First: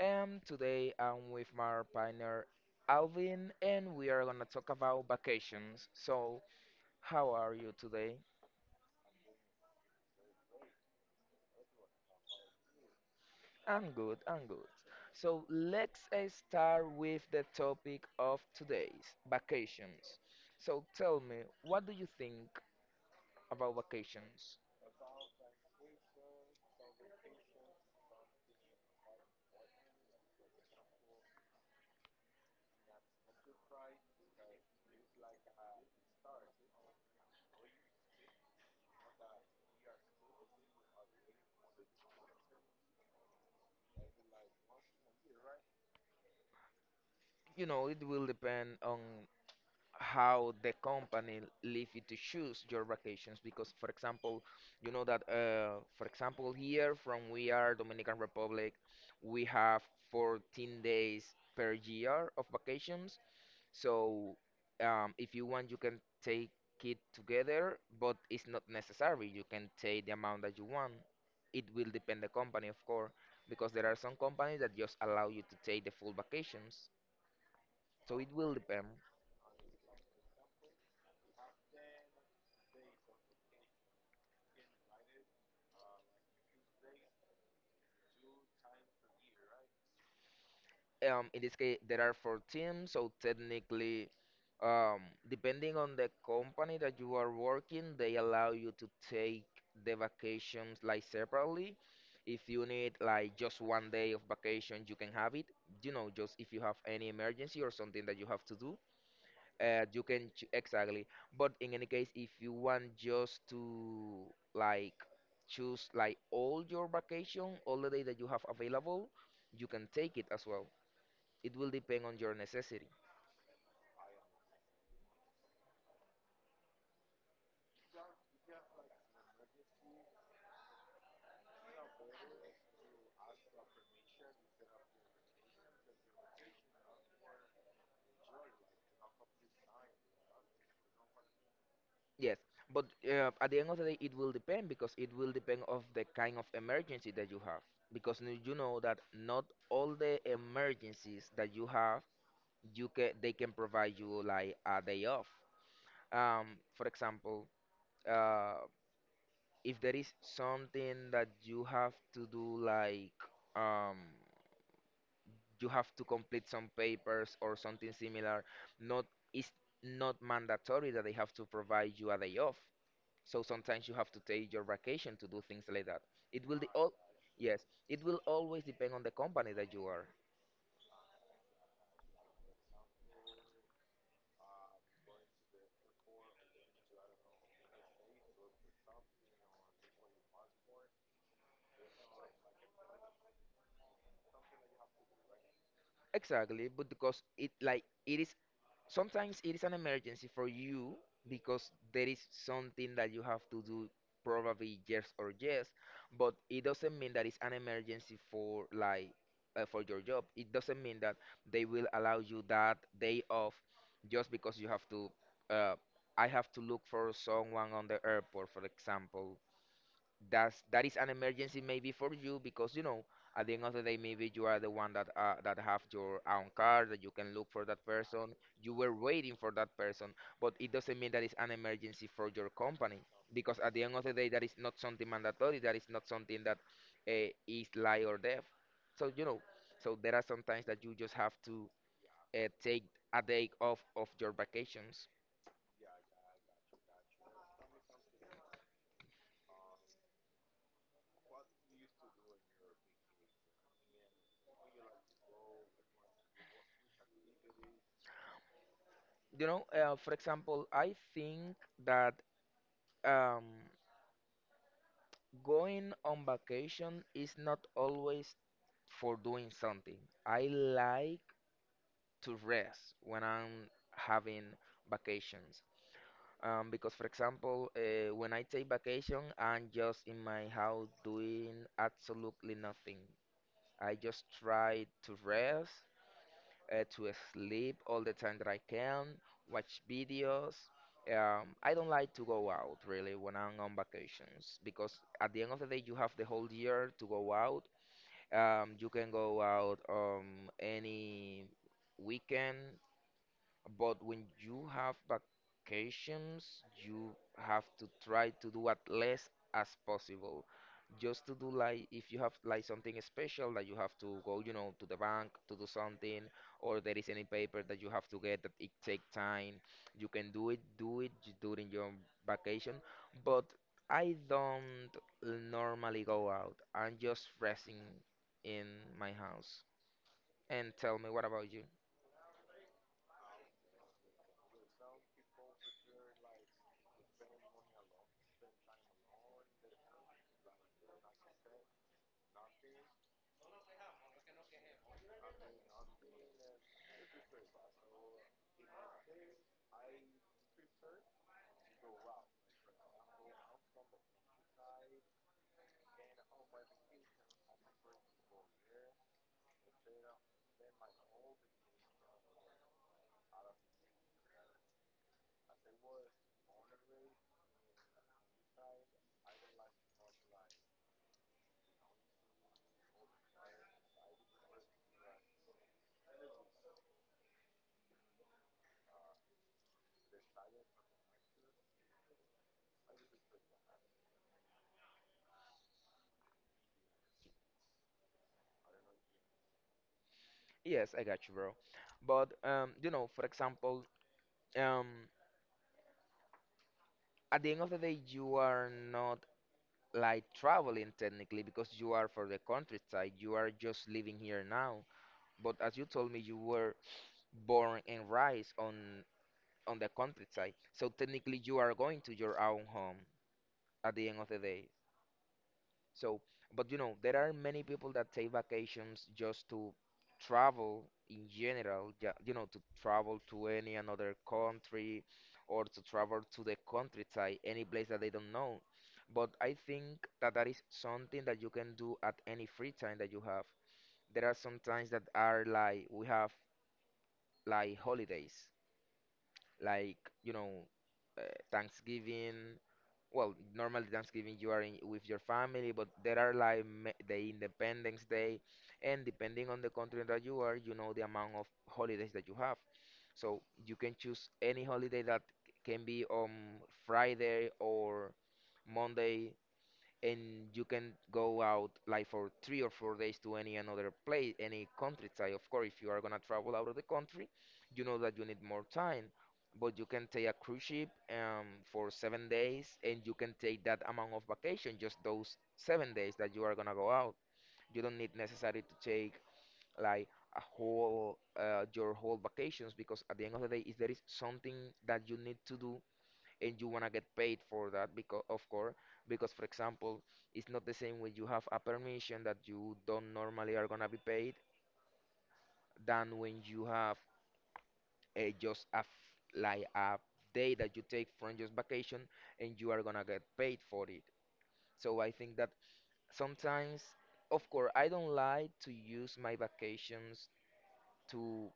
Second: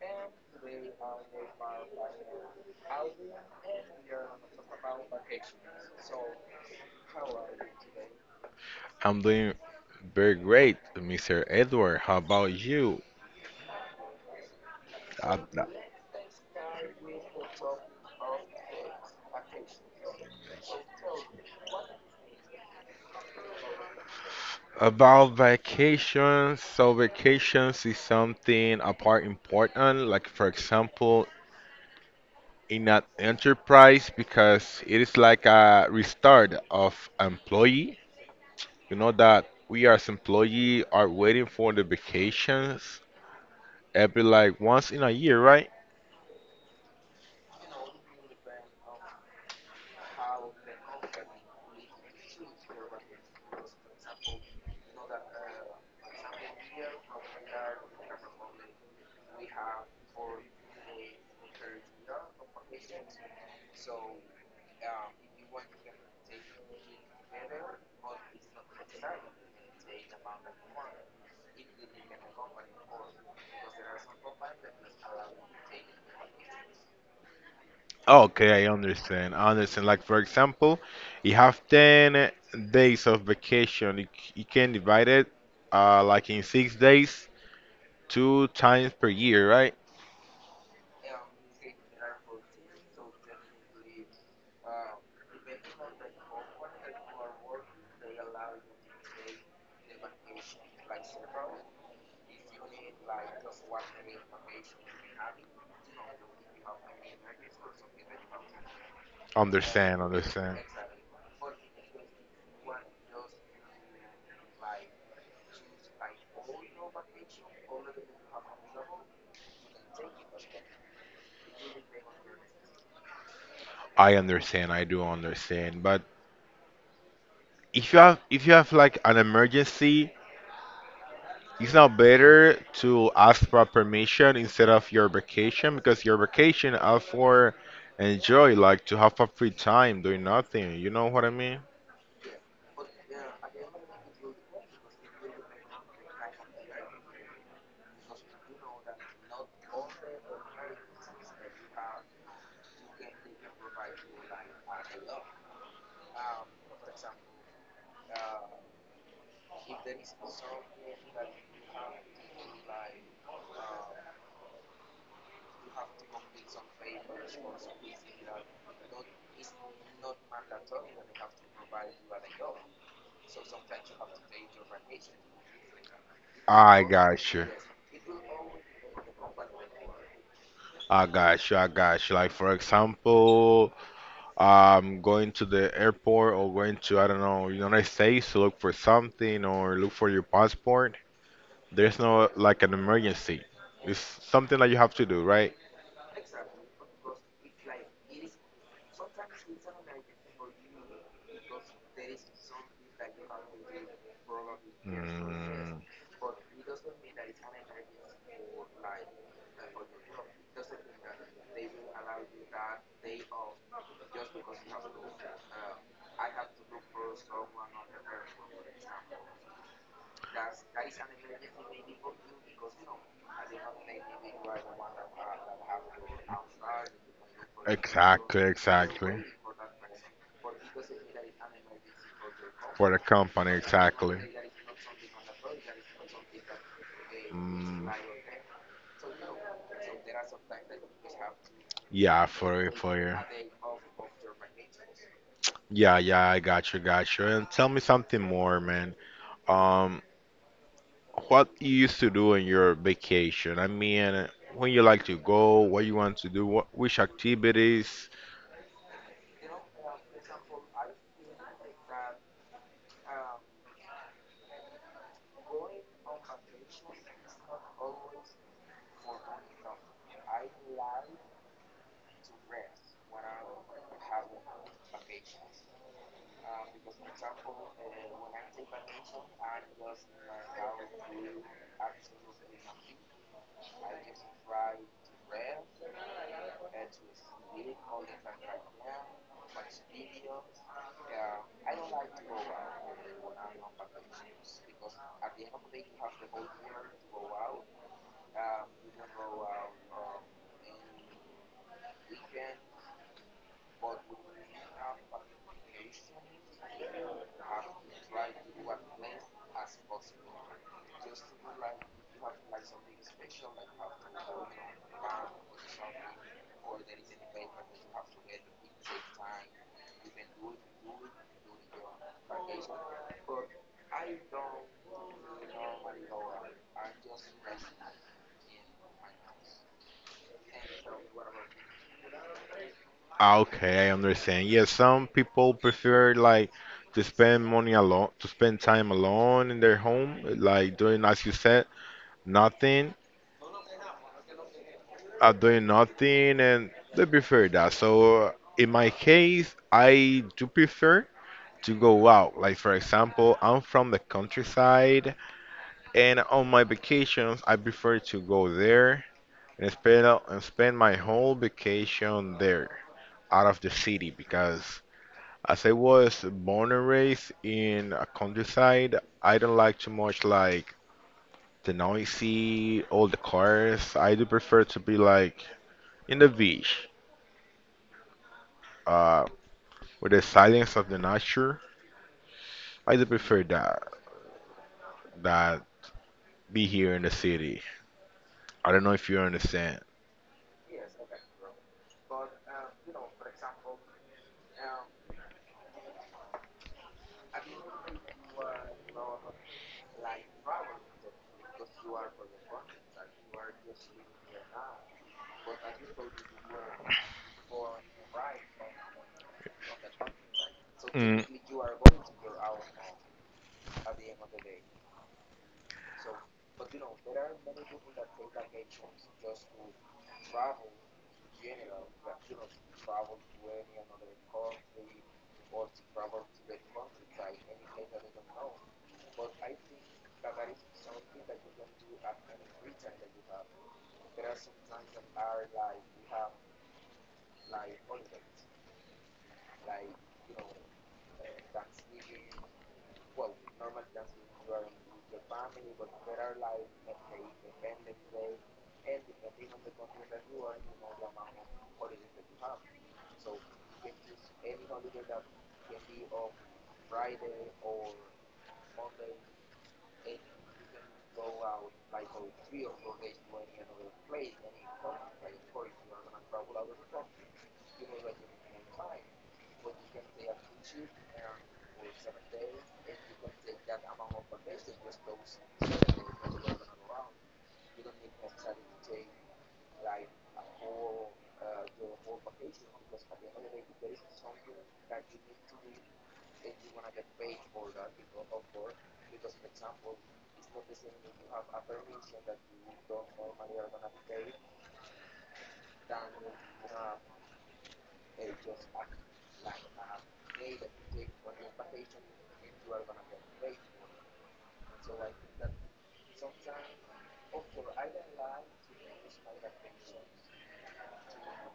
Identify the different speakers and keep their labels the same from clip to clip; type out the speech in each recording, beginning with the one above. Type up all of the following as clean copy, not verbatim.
Speaker 1: and today I'm with my partner Alvin, and we are gonna talk about vacations. So, how are you today?
Speaker 2: I'm doing very great, Mr. Edward. How about you?
Speaker 1: I'm good, I'm good. So,
Speaker 2: Ab-
Speaker 1: let's start with the topic of today's vacations. So, tell me, what do you think about vacations?
Speaker 2: About vacations, so vacations is something apart important, like for example, in an enterprise, because it is like a restart of employee. You know that we as employee are waiting for the vacations every like once in a year, right?
Speaker 1: You know, it will depend on how the company leave you to choose your vacations because for example you know that for example here from we are dominican republic we have 14 days per year of vacations. So if you want you can take it together, but it's not necessary. You can take the amount that you want. It will depend the company, of course, because there are some companies that just allow you to take the full vacations, so it will
Speaker 2: Okay, I
Speaker 1: depend.
Speaker 2: understand. Like for example, you have 10 days of vacation. You can divide it like in 6 days, two times per year, right?
Speaker 1: Um, in this case there are four teams, so technically, um, depending on the company that you are working, they allow you to take the vacations like separately. If you need like just 1 day of vacation you can have it, you know, just if you have any emergency or something that you have to do. You
Speaker 2: Understand,
Speaker 1: can
Speaker 2: understand.
Speaker 1: exactly, but in any case if you want just to like choose like all your vacation, all the day that you have available, you can take it as well. It will depend on your necessity.
Speaker 2: I understand. I do understand. But if you have like an emergency, it's not better to ask for permission instead of your vacation because your vacation are for enjoy, like to have a free time doing nothing. You know what I mean?
Speaker 1: Yes, but at the end of the day, it will depend because it will depend of the kind of emergency that you have. Because you know that not all the emergencies that you have, you can they can provide you like a day off. For example, uh, if there is something that you have to do, like um, you have to complete some papers or something similar, not it's not mandatory that they have to provide you a day off. So sometimes you have to take your vacation to do things like that. It will the
Speaker 2: I
Speaker 1: all
Speaker 2: got you.
Speaker 1: yes, it will always depend on the company that you are.
Speaker 2: Like for example, going to the airport or going to I don't know United States to look for something or look for your passport. There's no like an emergency. It's something that you have to do, right?
Speaker 1: Exactly, but because it like it is sometimes it is an emergency for you because there is something that you have to do, probably yes or yes,
Speaker 2: Mm,
Speaker 1: but it doesn't mean that it's an emergency for like for your job. It doesn't mean that they will allow you that day off just because you have to uh, I have to look for someone on the airport, for example. That is an emergency maybe for you because, you know, at the end of the day, maybe you are the one that that have your own car that you can look for that person.
Speaker 2: exactly.
Speaker 1: You were waiting for that person, but it doesn't mean that it's an emergency for your
Speaker 2: For
Speaker 1: company,
Speaker 2: the company,
Speaker 1: because at the end of the
Speaker 2: exactly.
Speaker 1: day that is not something mandatory, that is not something that is
Speaker 2: Mm,
Speaker 1: lie or death. So, you know, so there are some times that you just have to
Speaker 2: yeah, for
Speaker 1: take a
Speaker 2: you.
Speaker 1: day off of your vacations.
Speaker 2: Yeah, yeah, I got you, And tell me something more, man. Um, what you used to do on your vacation? I mean, when you like to go, what you want to do, what which activities?
Speaker 1: For example, I think that um going on vacation is not always for doing something. I like to rest when I'm having vacations. Because, for example, when I take vacation, I'm just in my house doing absolutely nothing. I just try to rest, to sleep all the time that I can, watch videos. I don't like to go out really when I'm on vacations, because at the end of the day, you have the whole year to go out. You can go out any weekend, but when you have vacations, you have to try to do as less as possible. Just to do like if you have like something special that you have to go, you know, to the bank to do something, or there is any paper that you have to get that it take time, you can do it, during your vacation. But I don't normally go out. I'm just resting in my house. And tell me, what about you?
Speaker 2: Ah, okay, I understand. Yeah, some people prefer like to spend money alone, to spend time alone in their home, like doing as you said, nothing. Are doing nothing and they prefer that. So in my case, I do prefer to go out. Like for example, I'm from the countryside, and on my vacations, I prefer to go there and spend my whole vacation there out of the city because as I was born and raised in a countryside, I don't like too much like the noisy, all the cars. I do prefer to be like in the beach uh, with the silence of the nature. I do prefer that be here in the city. I don't know if you understand.
Speaker 1: Yes, I got you, bro. But you know, for example, um, at the end of the day, you are not like traveling technically because you are for the countryside. You are just living here now. But as you told me, you were born and raised on the countryside. So
Speaker 2: Mm,
Speaker 1: technically, you are going to your own home at the end of the day. So, but you know, there are many people that take vacations just to travel in general, you know, to travel to any another country or to travel to the countryside, any place that they don't know. But I think that that is something that you can do at any free time that you have. There are some times that are like we have like holidays, like, you know, uh, Thanksgiving. Well, normally Thanksgiving you are in, with your family, but there are like the Independence Day, and depending on the country that you are, you know the amount of holidays that you have. So you can choose any holiday that can be on Friday or Monday, and you can go out like for 3 or 4 days to any another place, any countryside. Of course, if you are gonna travel out of the country, you know that you need more time, but you can take a cruise ship for 7 days, and you can take that amount of vacation, just those 7 days that you are gonna go out. You don't need necessarily to take like a whole your whole vacations, because at the end of the day, if there is something that you need to do and you want to get paid for that, because of course, because for example, it's not the same when you have a permission that you don't normally are going to be paid than when you have a just like a day that you take from just vacation and you are going to get paid for it. So I think that sometimes, of course, I don't like to use my vacations to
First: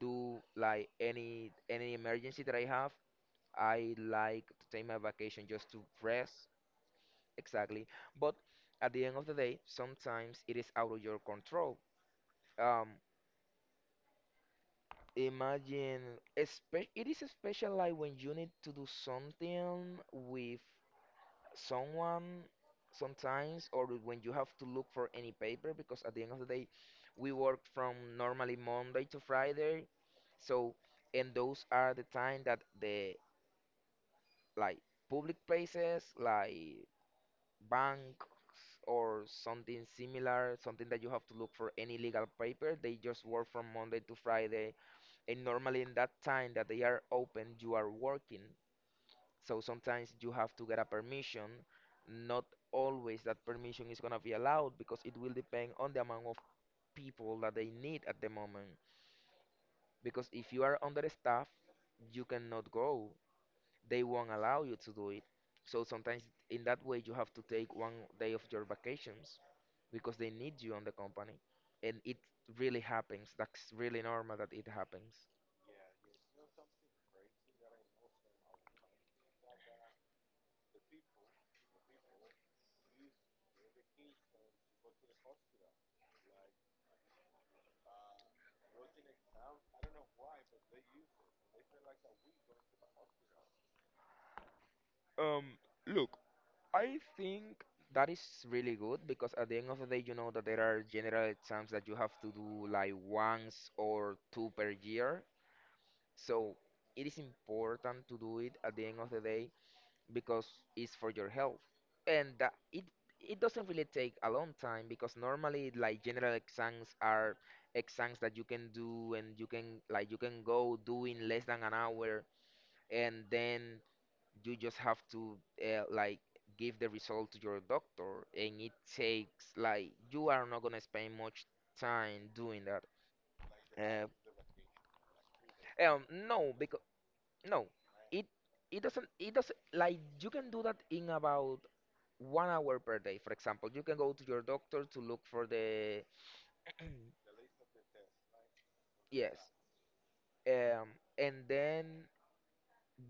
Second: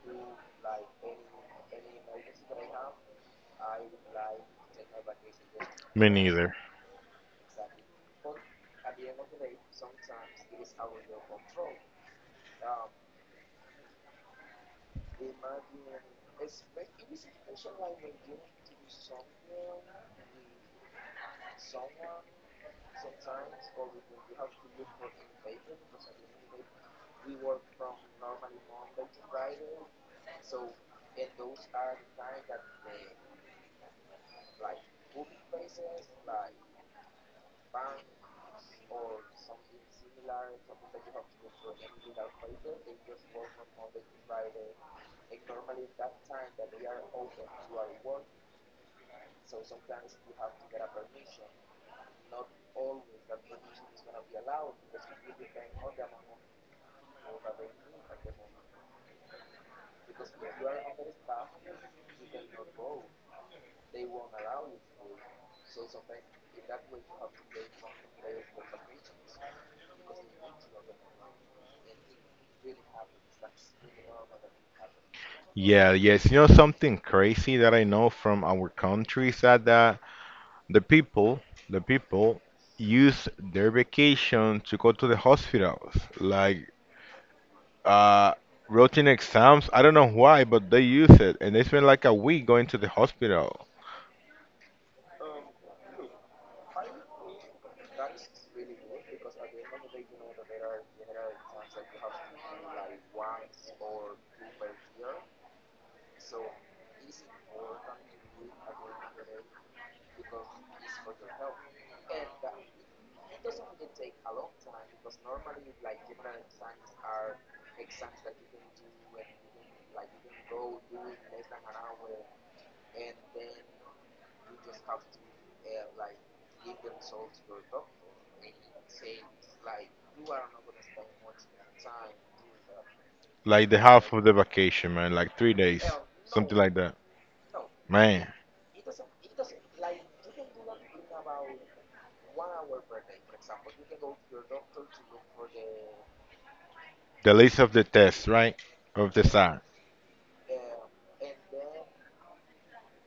Speaker 1: do like any emergency that I have. I like to take my vacation just to
Speaker 2: me
Speaker 1: rest.
Speaker 2: neither.
Speaker 1: Exactly. But at the end of the day, sometimes it is out of your control. Um, Imagine, espe it is especially like when you need to do something with someone sometimes, or when you have to look for any paper, because at the end of the day, we work from normally Monday to Friday. So, and those are the time that the like public places, like banks or something similar, something that you have to look for any legal paper. They just work from Monday to Friday, and normally in that time that they are open, you are working. So sometimes you have to get a permission. Not always that permission is gonna be allowed, because it will depend on the amount of people that they need at the moment. Because if you are understaffed, you cannot go, they won't allow you to do it. So sometimes in that way you have to take 1 day of your vacations because they need you on the company. And it really happens. That's really normal that it happens.
Speaker 2: Yeah, yes. You know something crazy that I know from our country is that the people, the people use their vacation to go to the hospitals, like uh, routine exams. I don't know why, but they use it, and they spend like a week going to the hospital.
Speaker 1: Um, Look, I think that is really good because at the end of the day you know that there are general exams that you have to do like once or two per year. So it is important to do it at the end of the day because it's for your health, and that it doesn't really take a long time, because normally like general exams are exams that you can do and you can like you can go do in less than an hour, and then you just have to like give the result to your doctor, and it takes like you are not going to spend much time doing that.
Speaker 2: Like the
Speaker 1: uh,
Speaker 2: half of the vacation, man, like 3 days,
Speaker 1: no,
Speaker 2: something like
Speaker 1: because
Speaker 2: that.
Speaker 1: no, it
Speaker 2: Man,
Speaker 1: it doesn't like you can do that in about 1 hour per day, for example. You can go to your doctor to look for the
Speaker 2: the list of the tests, right? Of the
Speaker 1: yes,
Speaker 2: SAR.
Speaker 1: um, and then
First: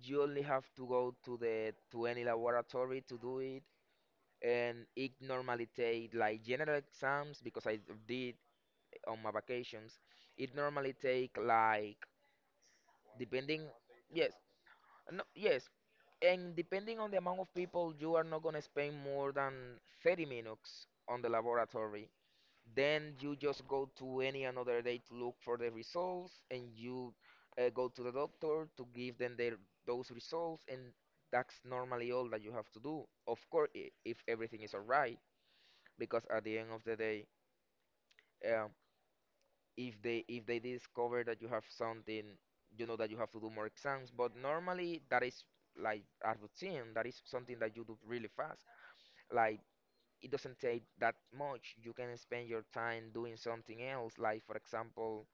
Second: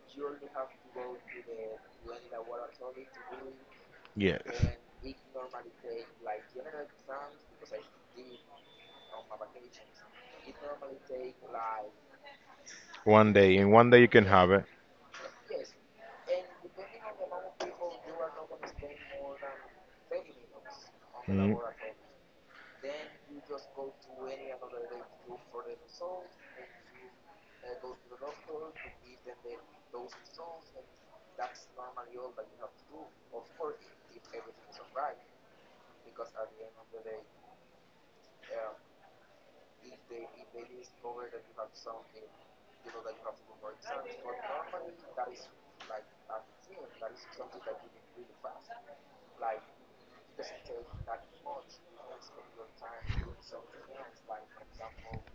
Speaker 1: you only have to go to the to any laboratory to do it,
Speaker 2: Yes.
Speaker 1: and it normally take like general exams, because I did on my vacations. It normally take like
Speaker 2: One day.
Speaker 1: depending,
Speaker 2: In one day you can
Speaker 1: yes,
Speaker 2: have it.
Speaker 1: no, yes. And depending on the amount of people, you are not gonna spend more than 30 minutes on the
Speaker 2: Mm.
Speaker 1: laboratory. Then you just go to any another day to look for the results, and you go to the doctor to give them their, those results, and that's normally all that you have to do. Of course, if everything is alright, because at the end of the day, um, if they discover that you have something, you know that you have to do more exams. But normally, that is like a routine. That is something that you do really fast. Like it doesn't take that much. You can spend your time doing something else, like for example,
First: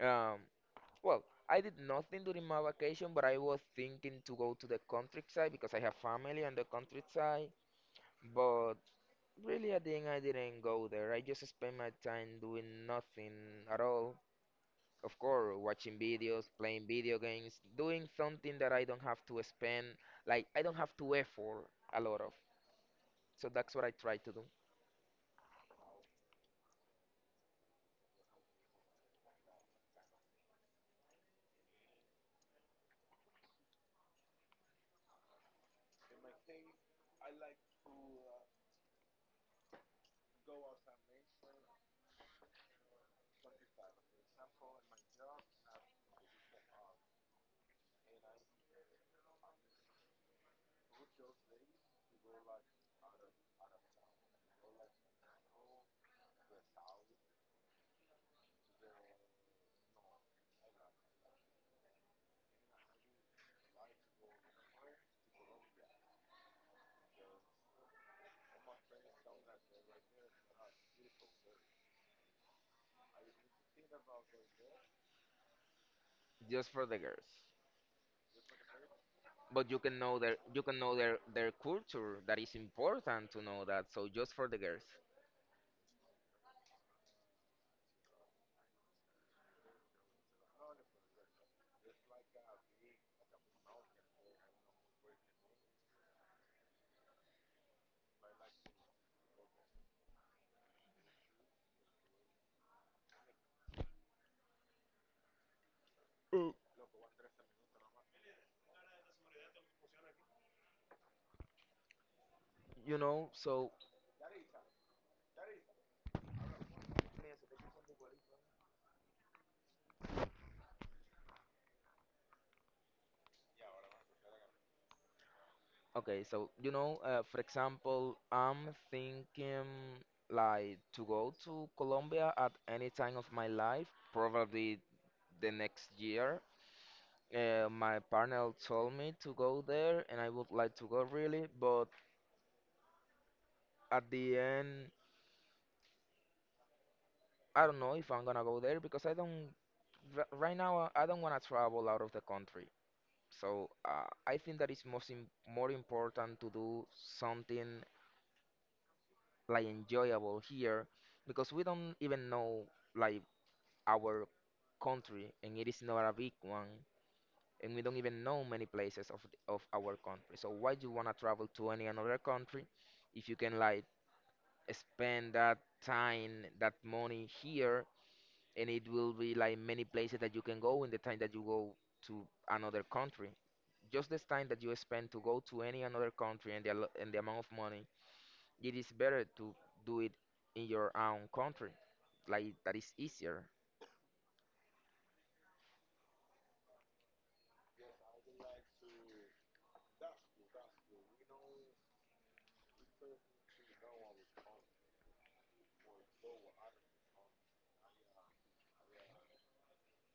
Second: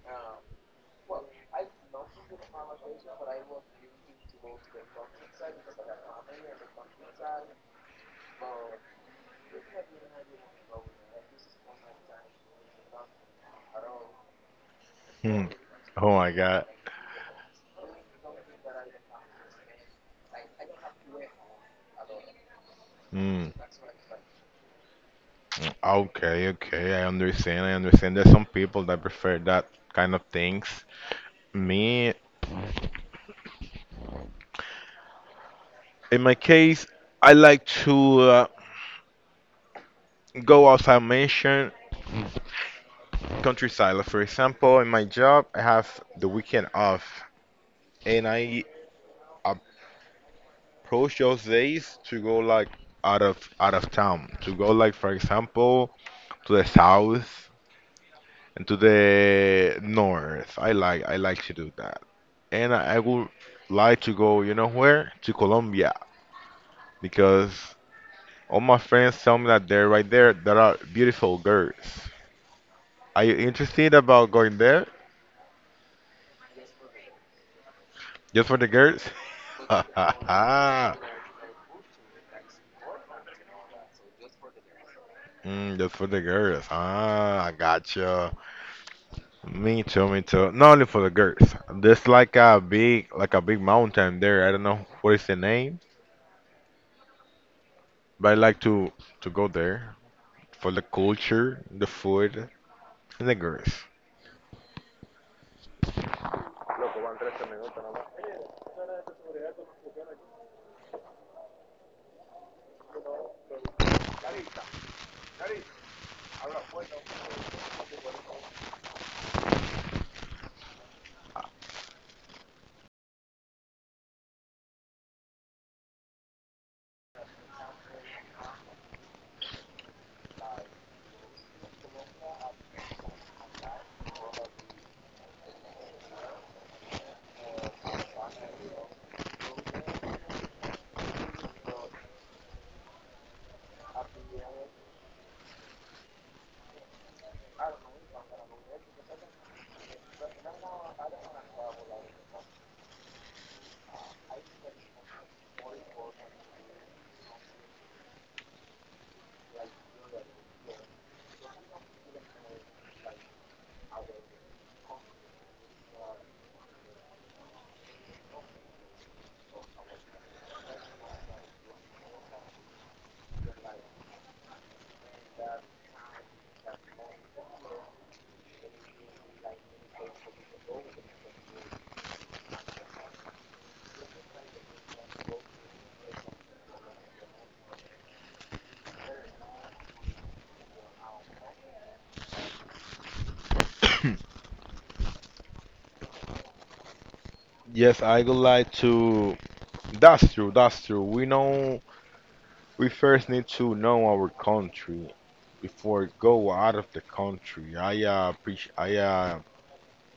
Speaker 1: Um, well, I did nothing during my vacation, but I was thinking to go to the countryside because I have family on the countryside. But really, at the end, I didn't go there. I just spent my time doing nothing at all. Of
Speaker 2: Hmm.
Speaker 1: course, watching
Speaker 2: Oh my
Speaker 1: videos,
Speaker 2: God.
Speaker 1: playing video games, doing something that I don't have to spend, like I don't have to effort a lot of.
Speaker 2: Mm.
Speaker 1: So that's what I try to do,
Speaker 2: Okay, okay. I understand. There's some people that prefer that kind of things. Me, in my case, I like to. Go as I mentioned, countryside. Like, for example, in my job, I have the weekend off, and I approach those days to go like out of town. To go like, for example, to the south and to the north. I like to do that, and I would like to go. You know where? To Colombia because all my friends tell me that they're right there. There are beautiful girls. Are you interested about going there?
Speaker 1: just for the girls.
Speaker 2: Just for the girls?
Speaker 1: But you can know their culture. That is important to know that. So just for the girls.
Speaker 2: Mm, just for the girls. Ah, I gotcha. Me too, Not only for the girls. There's like a big mountain there. I don't know what is the name, but I like to go there for the culture, the food, and the girls.
Speaker 1: Uh, You know, so okay, so you know, for example, I'm thinking like to go to Colombia at any time of my life, probably the next year. My partner told me to go there, and I would like to go really, but at the end, I don't know if I'm gonna go there because I don't r- right now I don't wanna travel out of the country. So I think that it's most im more important to do something like enjoyable here because we don't even know like our country and it is not a big one and we don't even know many places of our country. So why do you want to travel to any another country if you can like spend that time, that money here and it will be like many places that you can go in the time that you go to another country. Just this time that you spend to go to any another country and and the amount of money it is better to do it in your own country. Like that is easier.
Speaker 2: Yes, I would like to. That's true. We know we first need to know our country before go out of the country. I appreciate. I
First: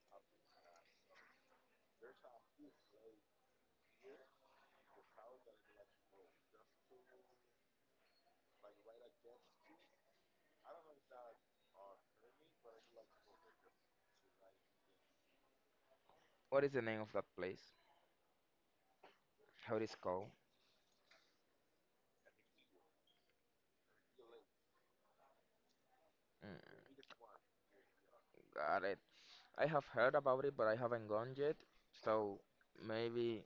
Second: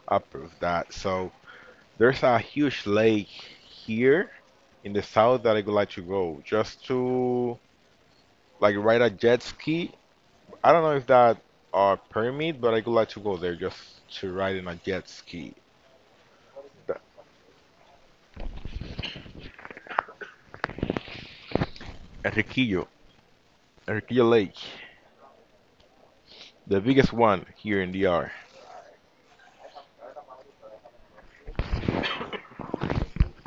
Speaker 2: approve that. So there's a huge lake here in the south that I would like to go just to like ride a jet ski. I don't know if that permit, but I would like to go there just to ride in a jet ski.
Speaker 1: What is the
Speaker 2: The
Speaker 1: name of that place? How it is called?
Speaker 2: Enriquillo, Enriquillo Lake,
Speaker 1: Mm,
Speaker 2: the biggest one here in DR.
Speaker 1: got it. I have heard about it, but I haven't gone yet. So maybe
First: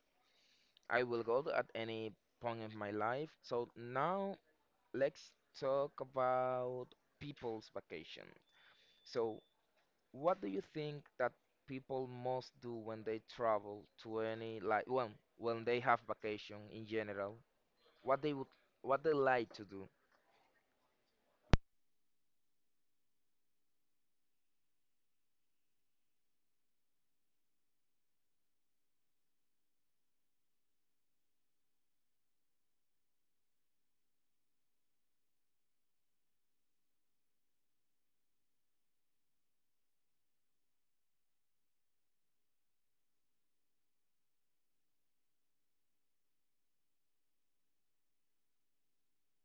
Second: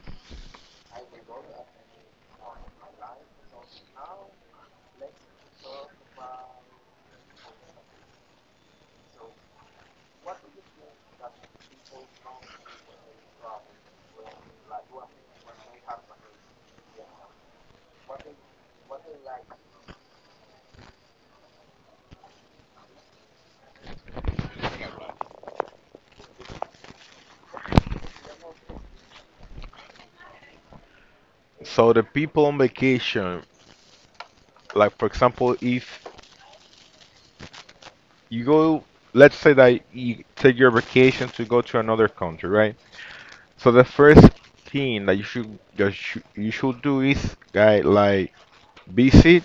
Speaker 1: I will go at any point in my life. So now let's talk about people's vacation. So what do you think that people must do when they travel to any like well when they have vacation in general? What they would what they like to do.
Speaker 2: So the people on vacation, like for example, if you go, let's say that you take your vacation to go to another country, right? So the first thing that you should do is guy like visit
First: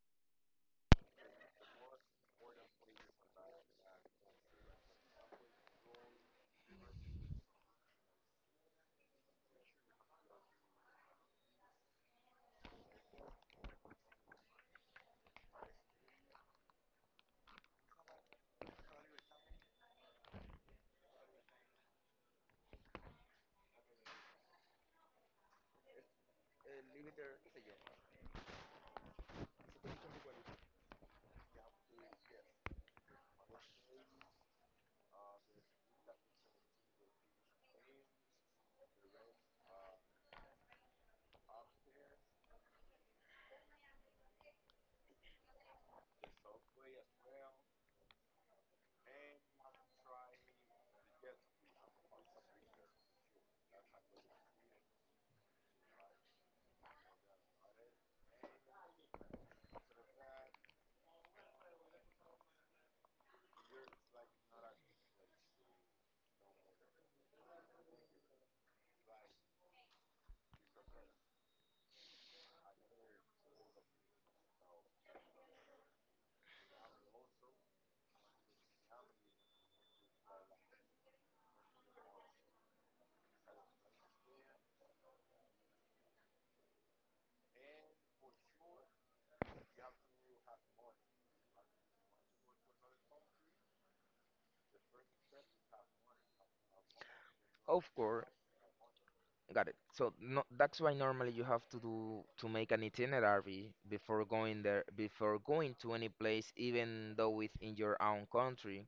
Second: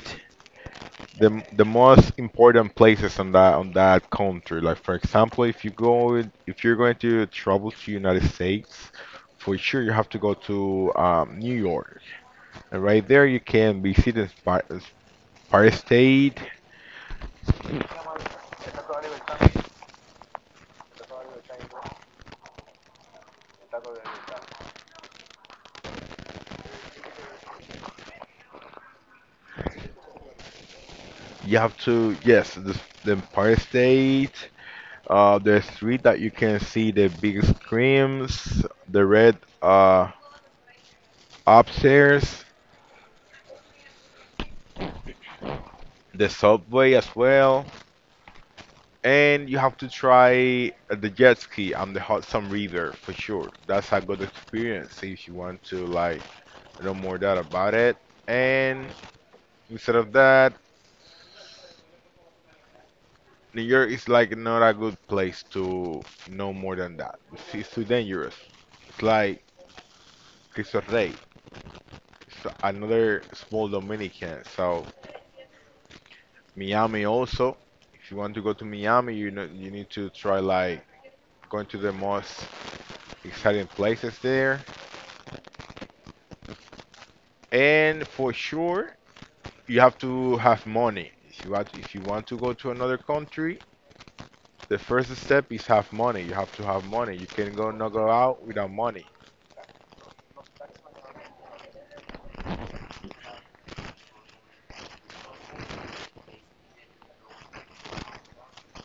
Speaker 2: the the most important places on that country. Like for example, if you're going to travel to United States, for sure you have to go to New York. And right there you can visit the Empire State. You have to yes the Empire State. The street that you can see the big screens, the red upstairs, the subway as well. And you have to try the jet ski on the Hudson River for sure. That's a good experience if you want to like know more that about it. And instead of that, New York is like not a good place to know more than that. It's too dangerous. It's like Cristo Rey. It's another small Dominican. So Miami also. If you want to go to Miami, you know you need to try like going to the most exciting places there. And for sure, you have to have money. If you want to go to another country, the first step is have money. You have to have money. You can go
Speaker 1: Of
Speaker 2: not go
Speaker 1: course,
Speaker 2: out without money.
Speaker 1: got it. So no, that's why normally you have to do to make an itinerary before going there before going to any place even though it's in your own country,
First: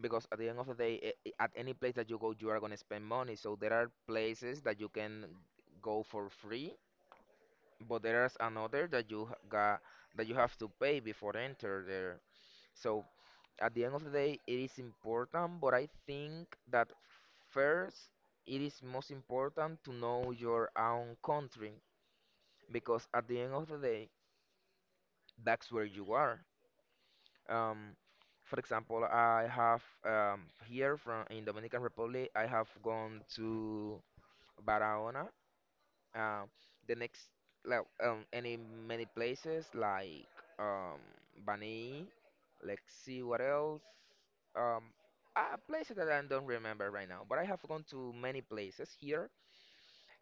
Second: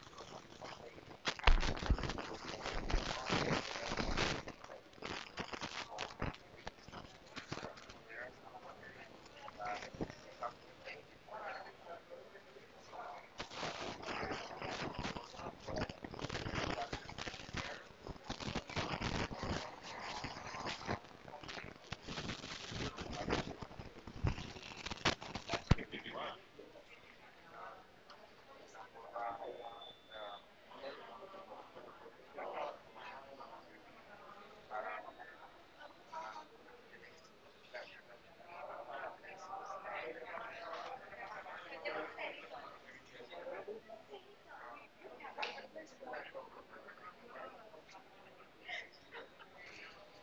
Speaker 1: because at the end of the day, at any place that you go you are going to spend money, so there are places that you can go for free but there's another that you got that you have to pay before enter there. So at the end of the day, it is important, but I think that first it is most important to know your own country because at the end of the day, that's where you are. Um, for example, I have here from in Dominican Republic, I have gone to Barahona. Um, the next like any many places like um Bani. Let's see what else. Um, Places that I don't remember right now, but I have gone to many places here,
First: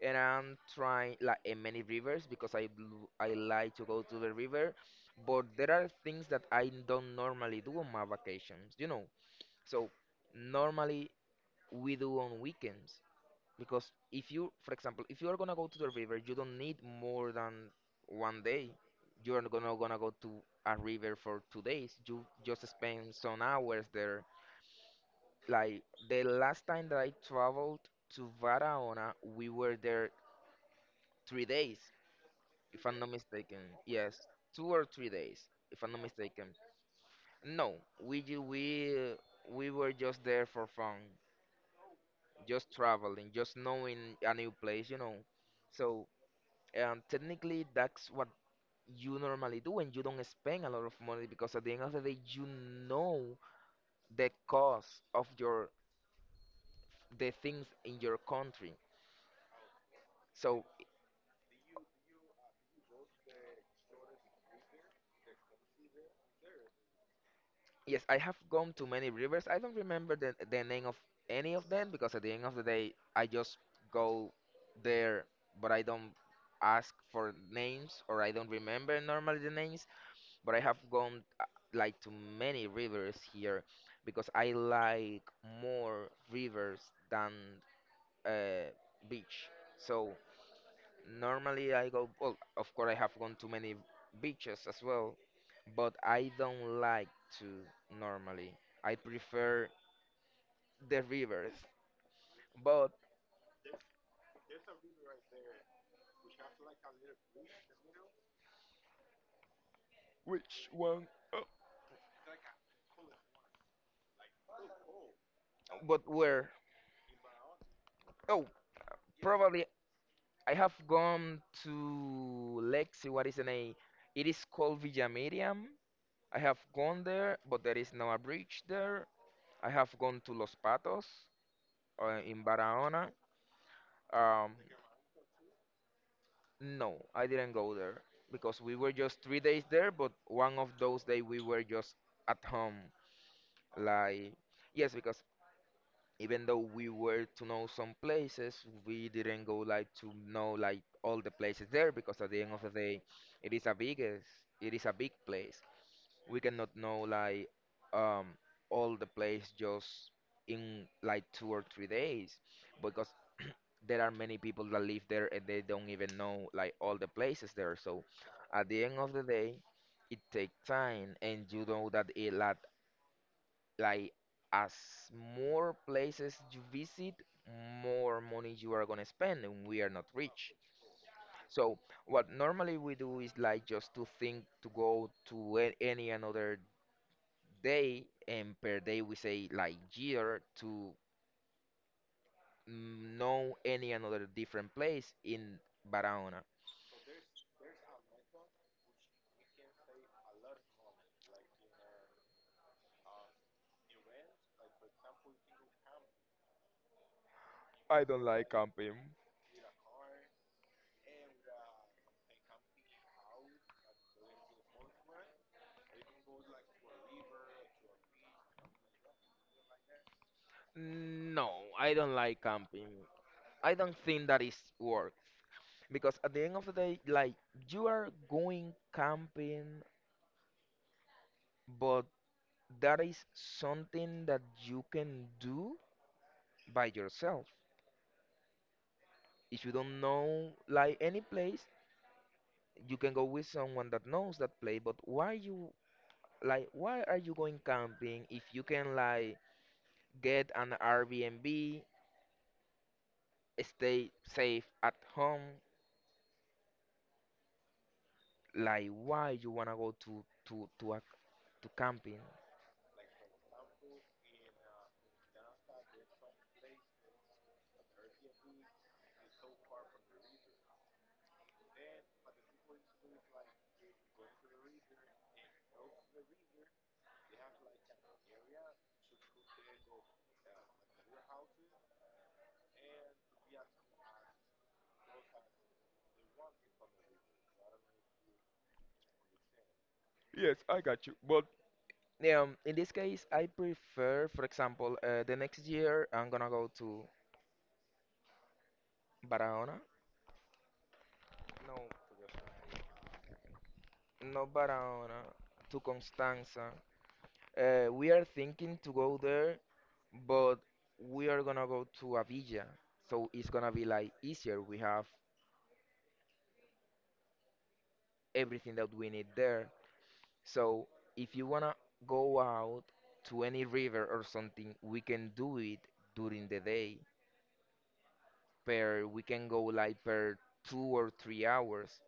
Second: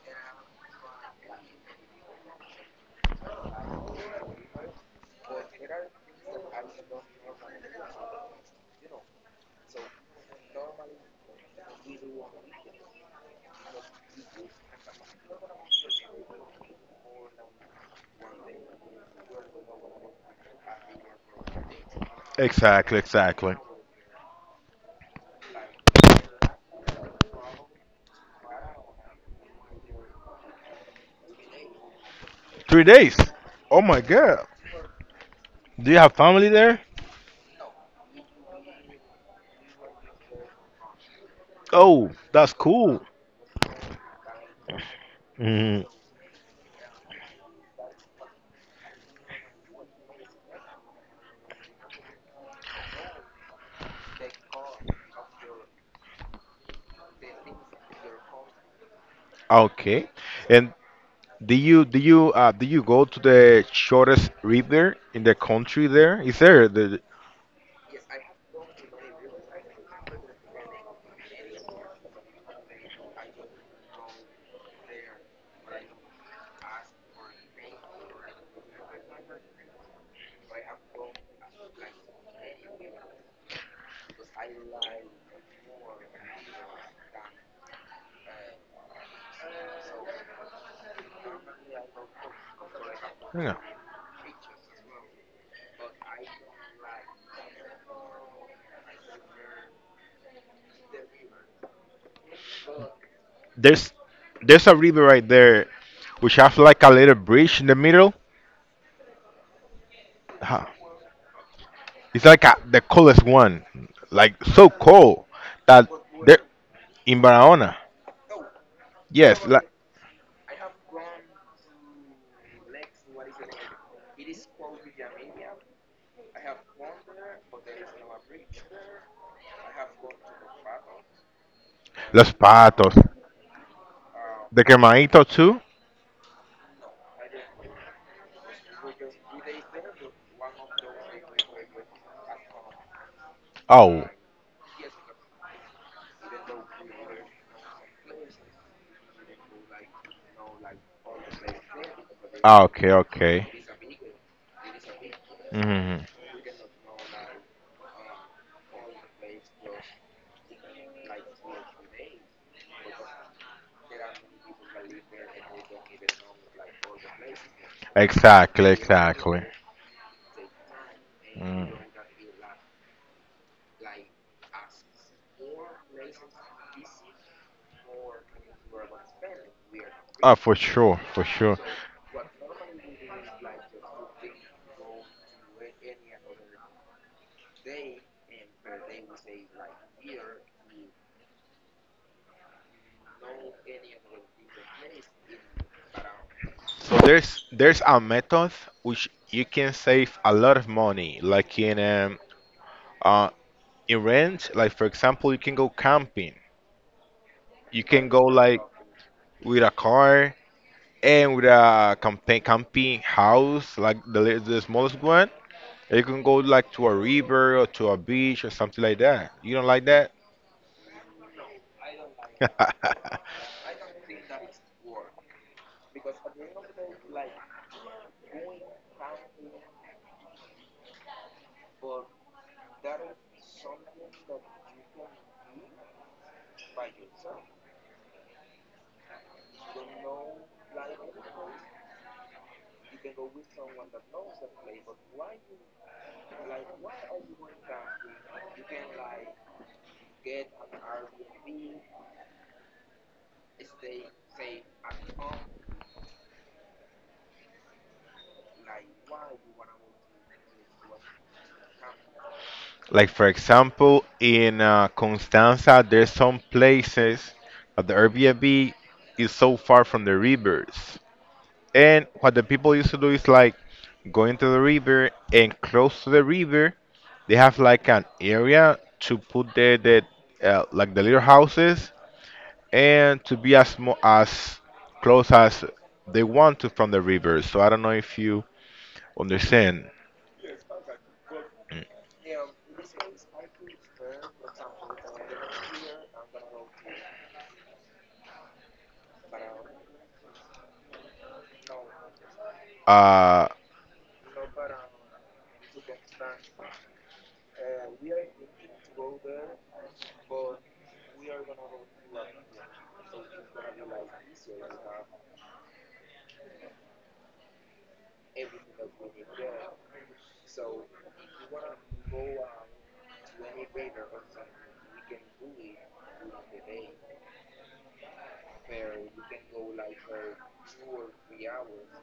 Speaker 1: and I'm trying like in many rivers because I like to go to the river, but there are things that I don't normally do on my vacations. So normally we do on weekends. Because if for example, if you are gonna go to the river, you don't need more than one day. You are not gonna go to a river for 2 days. You just
Speaker 2: Exactly,
Speaker 1: spend some
Speaker 2: exactly.
Speaker 1: hours there. Like the last time that I traveled to Barahona, we were there 3 days,
Speaker 2: Three
Speaker 1: if I'm not
Speaker 2: days.
Speaker 1: mistaken.
Speaker 2: Oh my
Speaker 1: Yes,
Speaker 2: God.
Speaker 1: 2 or 3 days, if
Speaker 2: Do
Speaker 1: I'm
Speaker 2: you
Speaker 1: not
Speaker 2: have
Speaker 1: mistaken.
Speaker 2: family there?
Speaker 1: No, we we were just there for fun,
Speaker 2: Oh, that's
Speaker 1: just
Speaker 2: cool.
Speaker 1: traveling, just knowing a new place.
Speaker 2: Mhm.
Speaker 1: So. And technically, that's what you normally do when you don't spend a lot of money because at the end of the day, you know the cost of your the things in your country.
Speaker 2: Okay.
Speaker 1: So
Speaker 2: And do you go to the shortest river in the country? There is there the
Speaker 1: yes, I have gone to many rivers. I don't remember the name of any of them because at the end of the day, I just go there, but I don't ask for names or I don't remember normally the names, but I have gone like to many rivers here because I like more rivers than uh, beach. So normally I go. Well, of course I have gone to
Speaker 2: yeah.
Speaker 1: many beaches as well, but I don't like to normally. I prefer the rivers. But
Speaker 2: there's there's a river right there which have like a little bridge in the middle.
Speaker 1: which one? Uh,
Speaker 2: It's like a, the coolest one, like so cold that
Speaker 1: But
Speaker 2: they
Speaker 1: where?
Speaker 2: in Barahona.
Speaker 1: Oh,
Speaker 2: Yes,
Speaker 1: probably
Speaker 2: like
Speaker 1: I have gone to. Let's see what is the name. It is called Villa Miriam. I have gone there, but there is now a bridge there. I have gone to Los Patos
Speaker 2: Los
Speaker 1: in
Speaker 2: Patos,
Speaker 1: Barahona. Um,
Speaker 2: the Quemadito too.
Speaker 1: no, I didn't go there because we were just 3 days there, but one of those days we were just at home.
Speaker 2: Oh,
Speaker 1: Like, yes, because even though we were to know some places, we didn't go like to know like all the places there because at the end of
Speaker 2: ah,
Speaker 1: the
Speaker 2: okay,
Speaker 1: day,
Speaker 2: okay.
Speaker 1: it is a big place.
Speaker 2: Hmm.
Speaker 1: We cannot know like um all the place just in like 2 or 3 days because there are many people that live there and they don't even know like all the places there, so at
Speaker 2: Exactly,
Speaker 1: the end of the
Speaker 2: exactly.
Speaker 1: day it takes time and you
Speaker 2: Mm.
Speaker 1: know that it lot, like as more places you visit more money you are gonna spend and we are not
Speaker 2: Ah,
Speaker 1: rich,
Speaker 2: for sure, for sure.
Speaker 1: so what normally we do is like just to think to go to any another day and per day we say like year to know any another different place in Barahona.
Speaker 2: So there's a method which you can save a lot of money, like uh, in rent. Like for example, you can go camping. You
Speaker 1: I
Speaker 2: can
Speaker 1: don't
Speaker 2: go
Speaker 1: like
Speaker 2: like
Speaker 1: camping.
Speaker 2: with a car and with a campaign camping house, like the smallest one. You can go like to a river or to a beach or something like that. You don't like that?
Speaker 1: No, I don't like camping. I don't think that is work because at the end of the day, like you are going camping, but that is something that you can do by yourself. If you don't know like any place, you can go with someone that knows that place. But why you Like, why are you going camping if you can like get an Airbnb, stay safe at home? Like, why you wanna go to camping?
Speaker 2: Like for example, in Constanza, there's some places that the Airbnb is so far from the rivers. And what the people used to do is like go into the river and close to the river, they have like an area to put the like the little houses and to be as small as close as they want to from the river. So I don't know if you understand.
Speaker 1: Yes, I got you. But
Speaker 2: Mm.
Speaker 1: yeah, in this case, I prefer, for example, the next year I'm gonna go to Barahona. No,
Speaker 2: Uh,
Speaker 1: not Barahona, to Constanza. We are thinking to go there, but we are gonna go to Avilla, so it's gonna be like easier. We have everything that we need there. So if you wanna go out to any river or something, we can do it during the day. Per we can go like per 2 or 3 hours,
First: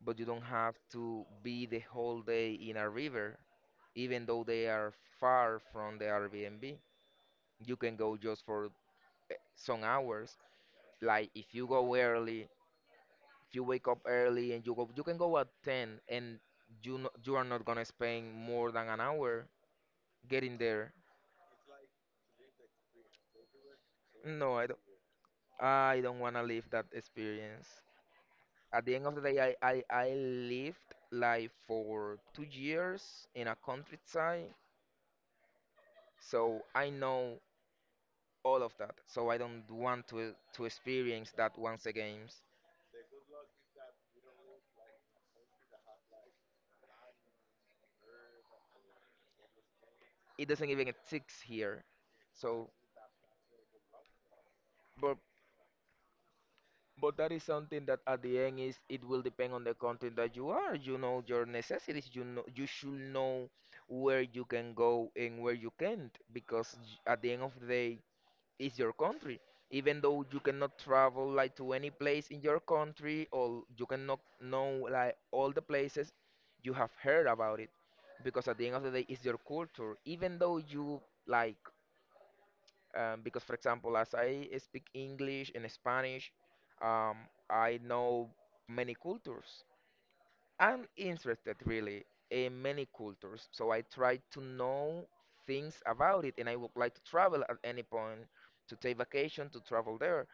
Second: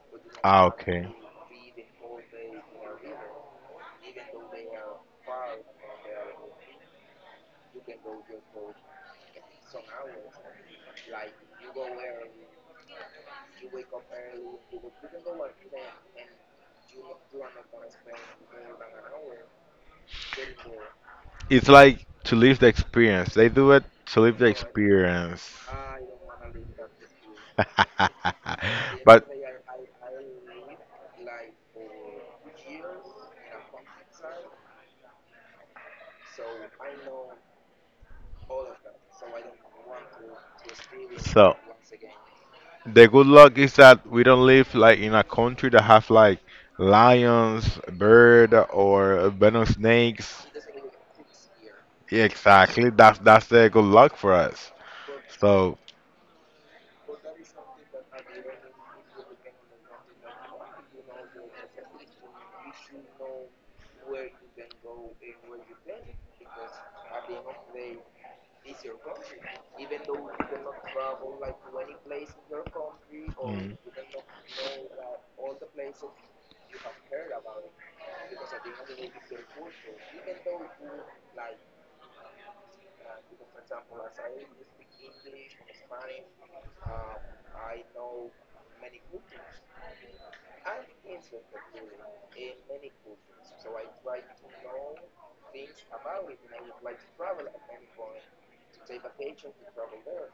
Speaker 1: but you don't
Speaker 2: ah,
Speaker 1: have
Speaker 2: okay.
Speaker 1: to be the whole day in a river, even though they are far from the Airbnb. You can go just for some hours. Like if you go early, if you wake up early and you go, you can go at 10 and you no, you are not gonna spend more than an hour getting there.
Speaker 2: It's like to live the experience. They do it to live the
Speaker 1: No, I don't.
Speaker 2: experience.
Speaker 1: I don't want to live that experience. At the end of the
Speaker 2: but
Speaker 1: day, I lived life for 2 years in a countryside, so I know all of that. So I don't want to experience
Speaker 2: so
Speaker 1: that once again.
Speaker 2: the good luck is that we don't live like in a country that have like lions, bird, or venom snakes.
Speaker 1: It doesn't even exist here.
Speaker 2: Yeah,
Speaker 1: So,
Speaker 2: exactly. That's the good luck for us.
Speaker 1: but
Speaker 2: So
Speaker 1: But that is something that at the end is it will depend on the country that you are. You know your necessities. You know you should know where you can go and where you can't because at the end of the day it's your country. Even though you cannot travel like to any place in your country or
Speaker 2: mm.
Speaker 1: you cannot know like all the places, you have heard about it because at the end of the day it's your culture. Even though you like because, for example, as I speak English and Spanish, um, I know many cultures. I'm interested really in many cultures, so I try to know things about it, and I would like to travel at any point to take vacation to travel there.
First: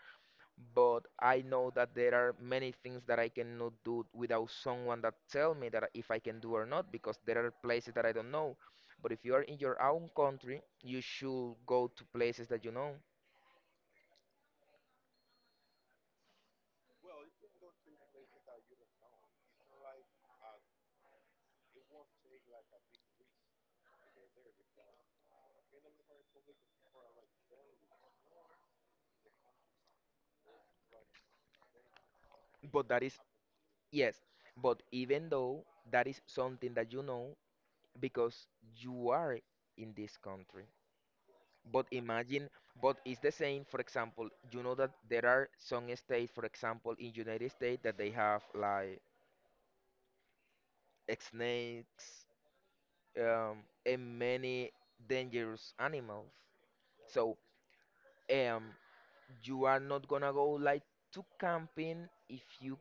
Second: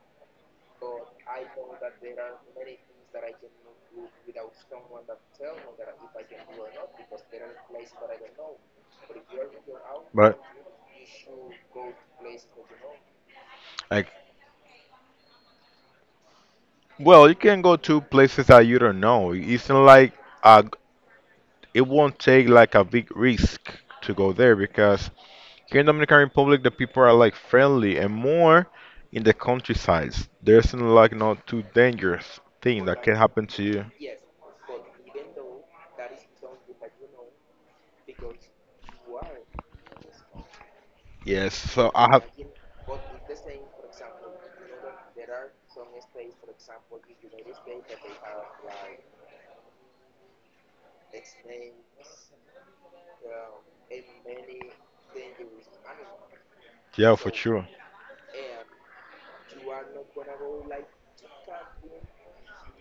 Speaker 1: But I know that there are many things that I cannot do without someone that tell me that if I can do or not, because there are places that I don't know. But if you are in your own
Speaker 2: But
Speaker 1: country, you should go to places that you know.
Speaker 2: like, well, you can go to places that you don't know. It's not like a it won't take like a big risk to go there because here in Dominican Republic the people are like friendly and more in the countryside. There's no, like no too dangerous thing
Speaker 1: But
Speaker 2: that
Speaker 1: that
Speaker 2: can
Speaker 1: is,
Speaker 2: happen to you.
Speaker 1: yes, but even though that is something that you know because you are in this country.
Speaker 2: Yes,
Speaker 1: But
Speaker 2: so I have
Speaker 1: imagine, but it's the same, for example, you know that there are some states, for example, in United States that they have like snakes, and many dangerous animals.
Speaker 2: yeah for
Speaker 1: So,
Speaker 2: sure.
Speaker 1: um, you are not gonna go like to camping if you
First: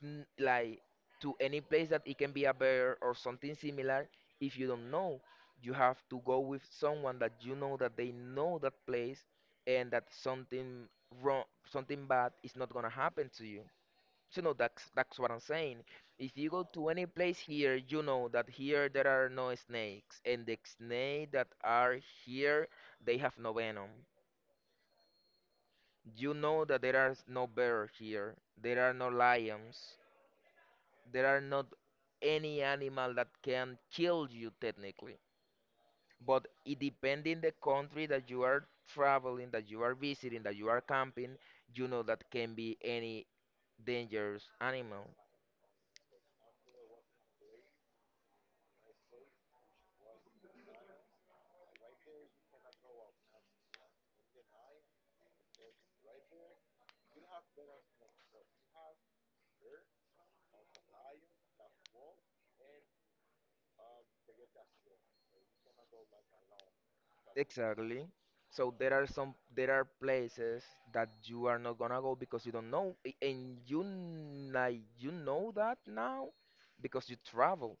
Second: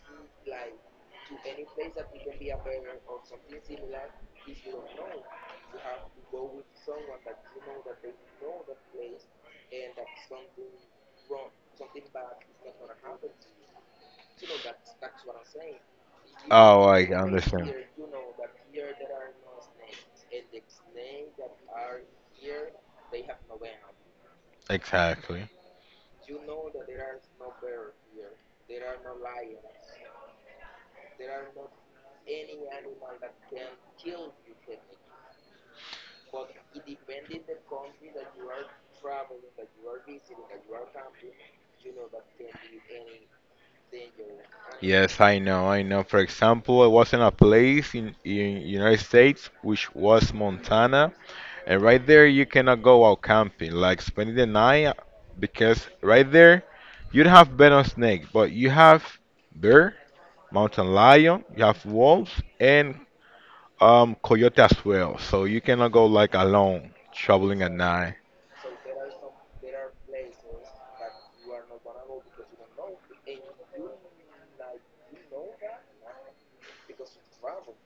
Speaker 1: like to any place that it can be a bear or something similar, if you don't know you have to go with someone that you know that they know that place and that wrong something bad is not gonna happen to you. You know, that's what I'm saying. If you go
Speaker 2: Oh,
Speaker 1: to
Speaker 2: I
Speaker 1: any place
Speaker 2: understand.
Speaker 1: here you know that here there are no snakes and the snake that are here, they have no venom.
Speaker 2: Exactly.
Speaker 1: You know that there are no bears here. There are no lions. There are not any animal that can kill you technically. But it depending the country that you are traveling, that you are visiting, that you are camping, you know that can be any dangerous animal.
Speaker 2: Yes, I know, For example, I was in a place in United States which was Montana, and right there, you cannot go out camping, like spending the night, because right there, you'd have bed on snake, but you have bear, mountain lion, you have wolves, and coyote as well. So you cannot go like alone, traveling at
Speaker 1: Exactly.
Speaker 2: night.
Speaker 1: So there are places that you are not gonna go because you don't know, and you like you know that now because you travel,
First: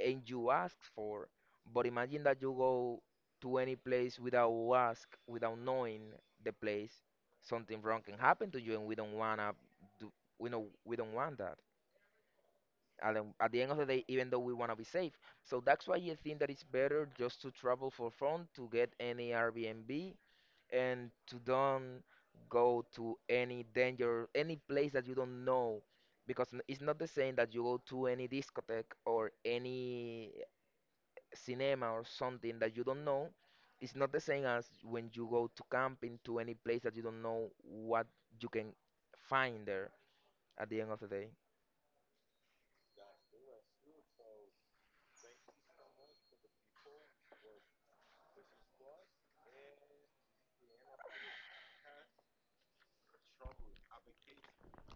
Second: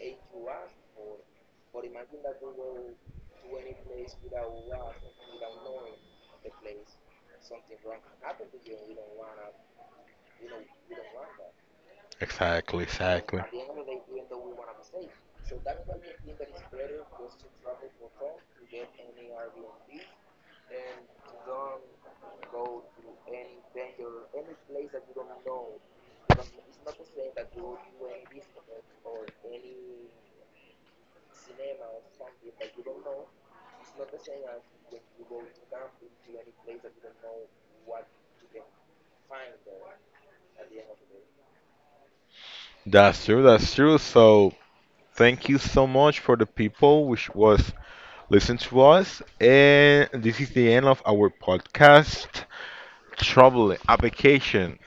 Speaker 1: and you ask for. But imagine that you go to any place without ask, without knowing the place. Something wrong can happen to you, and we don't wanna do. We know we don't want that.
Speaker 2: Exactly,
Speaker 1: And then
Speaker 2: exactly.
Speaker 1: at the end of the day, even though we wanna be safe, so that's why I think that it's better just to travel for fun, to get any Airbnb, and to don't go to any danger, any place that you don't know, because it's not the same that you go to any discotheque or any cinema or something that you don't know is not the same as when you go to camping to any place that you don't know what you can find there at the end of the day.
Speaker 2: That's true, So thank you so much for the people which was listening to us. And this is the end of our podcast. Trouble, application,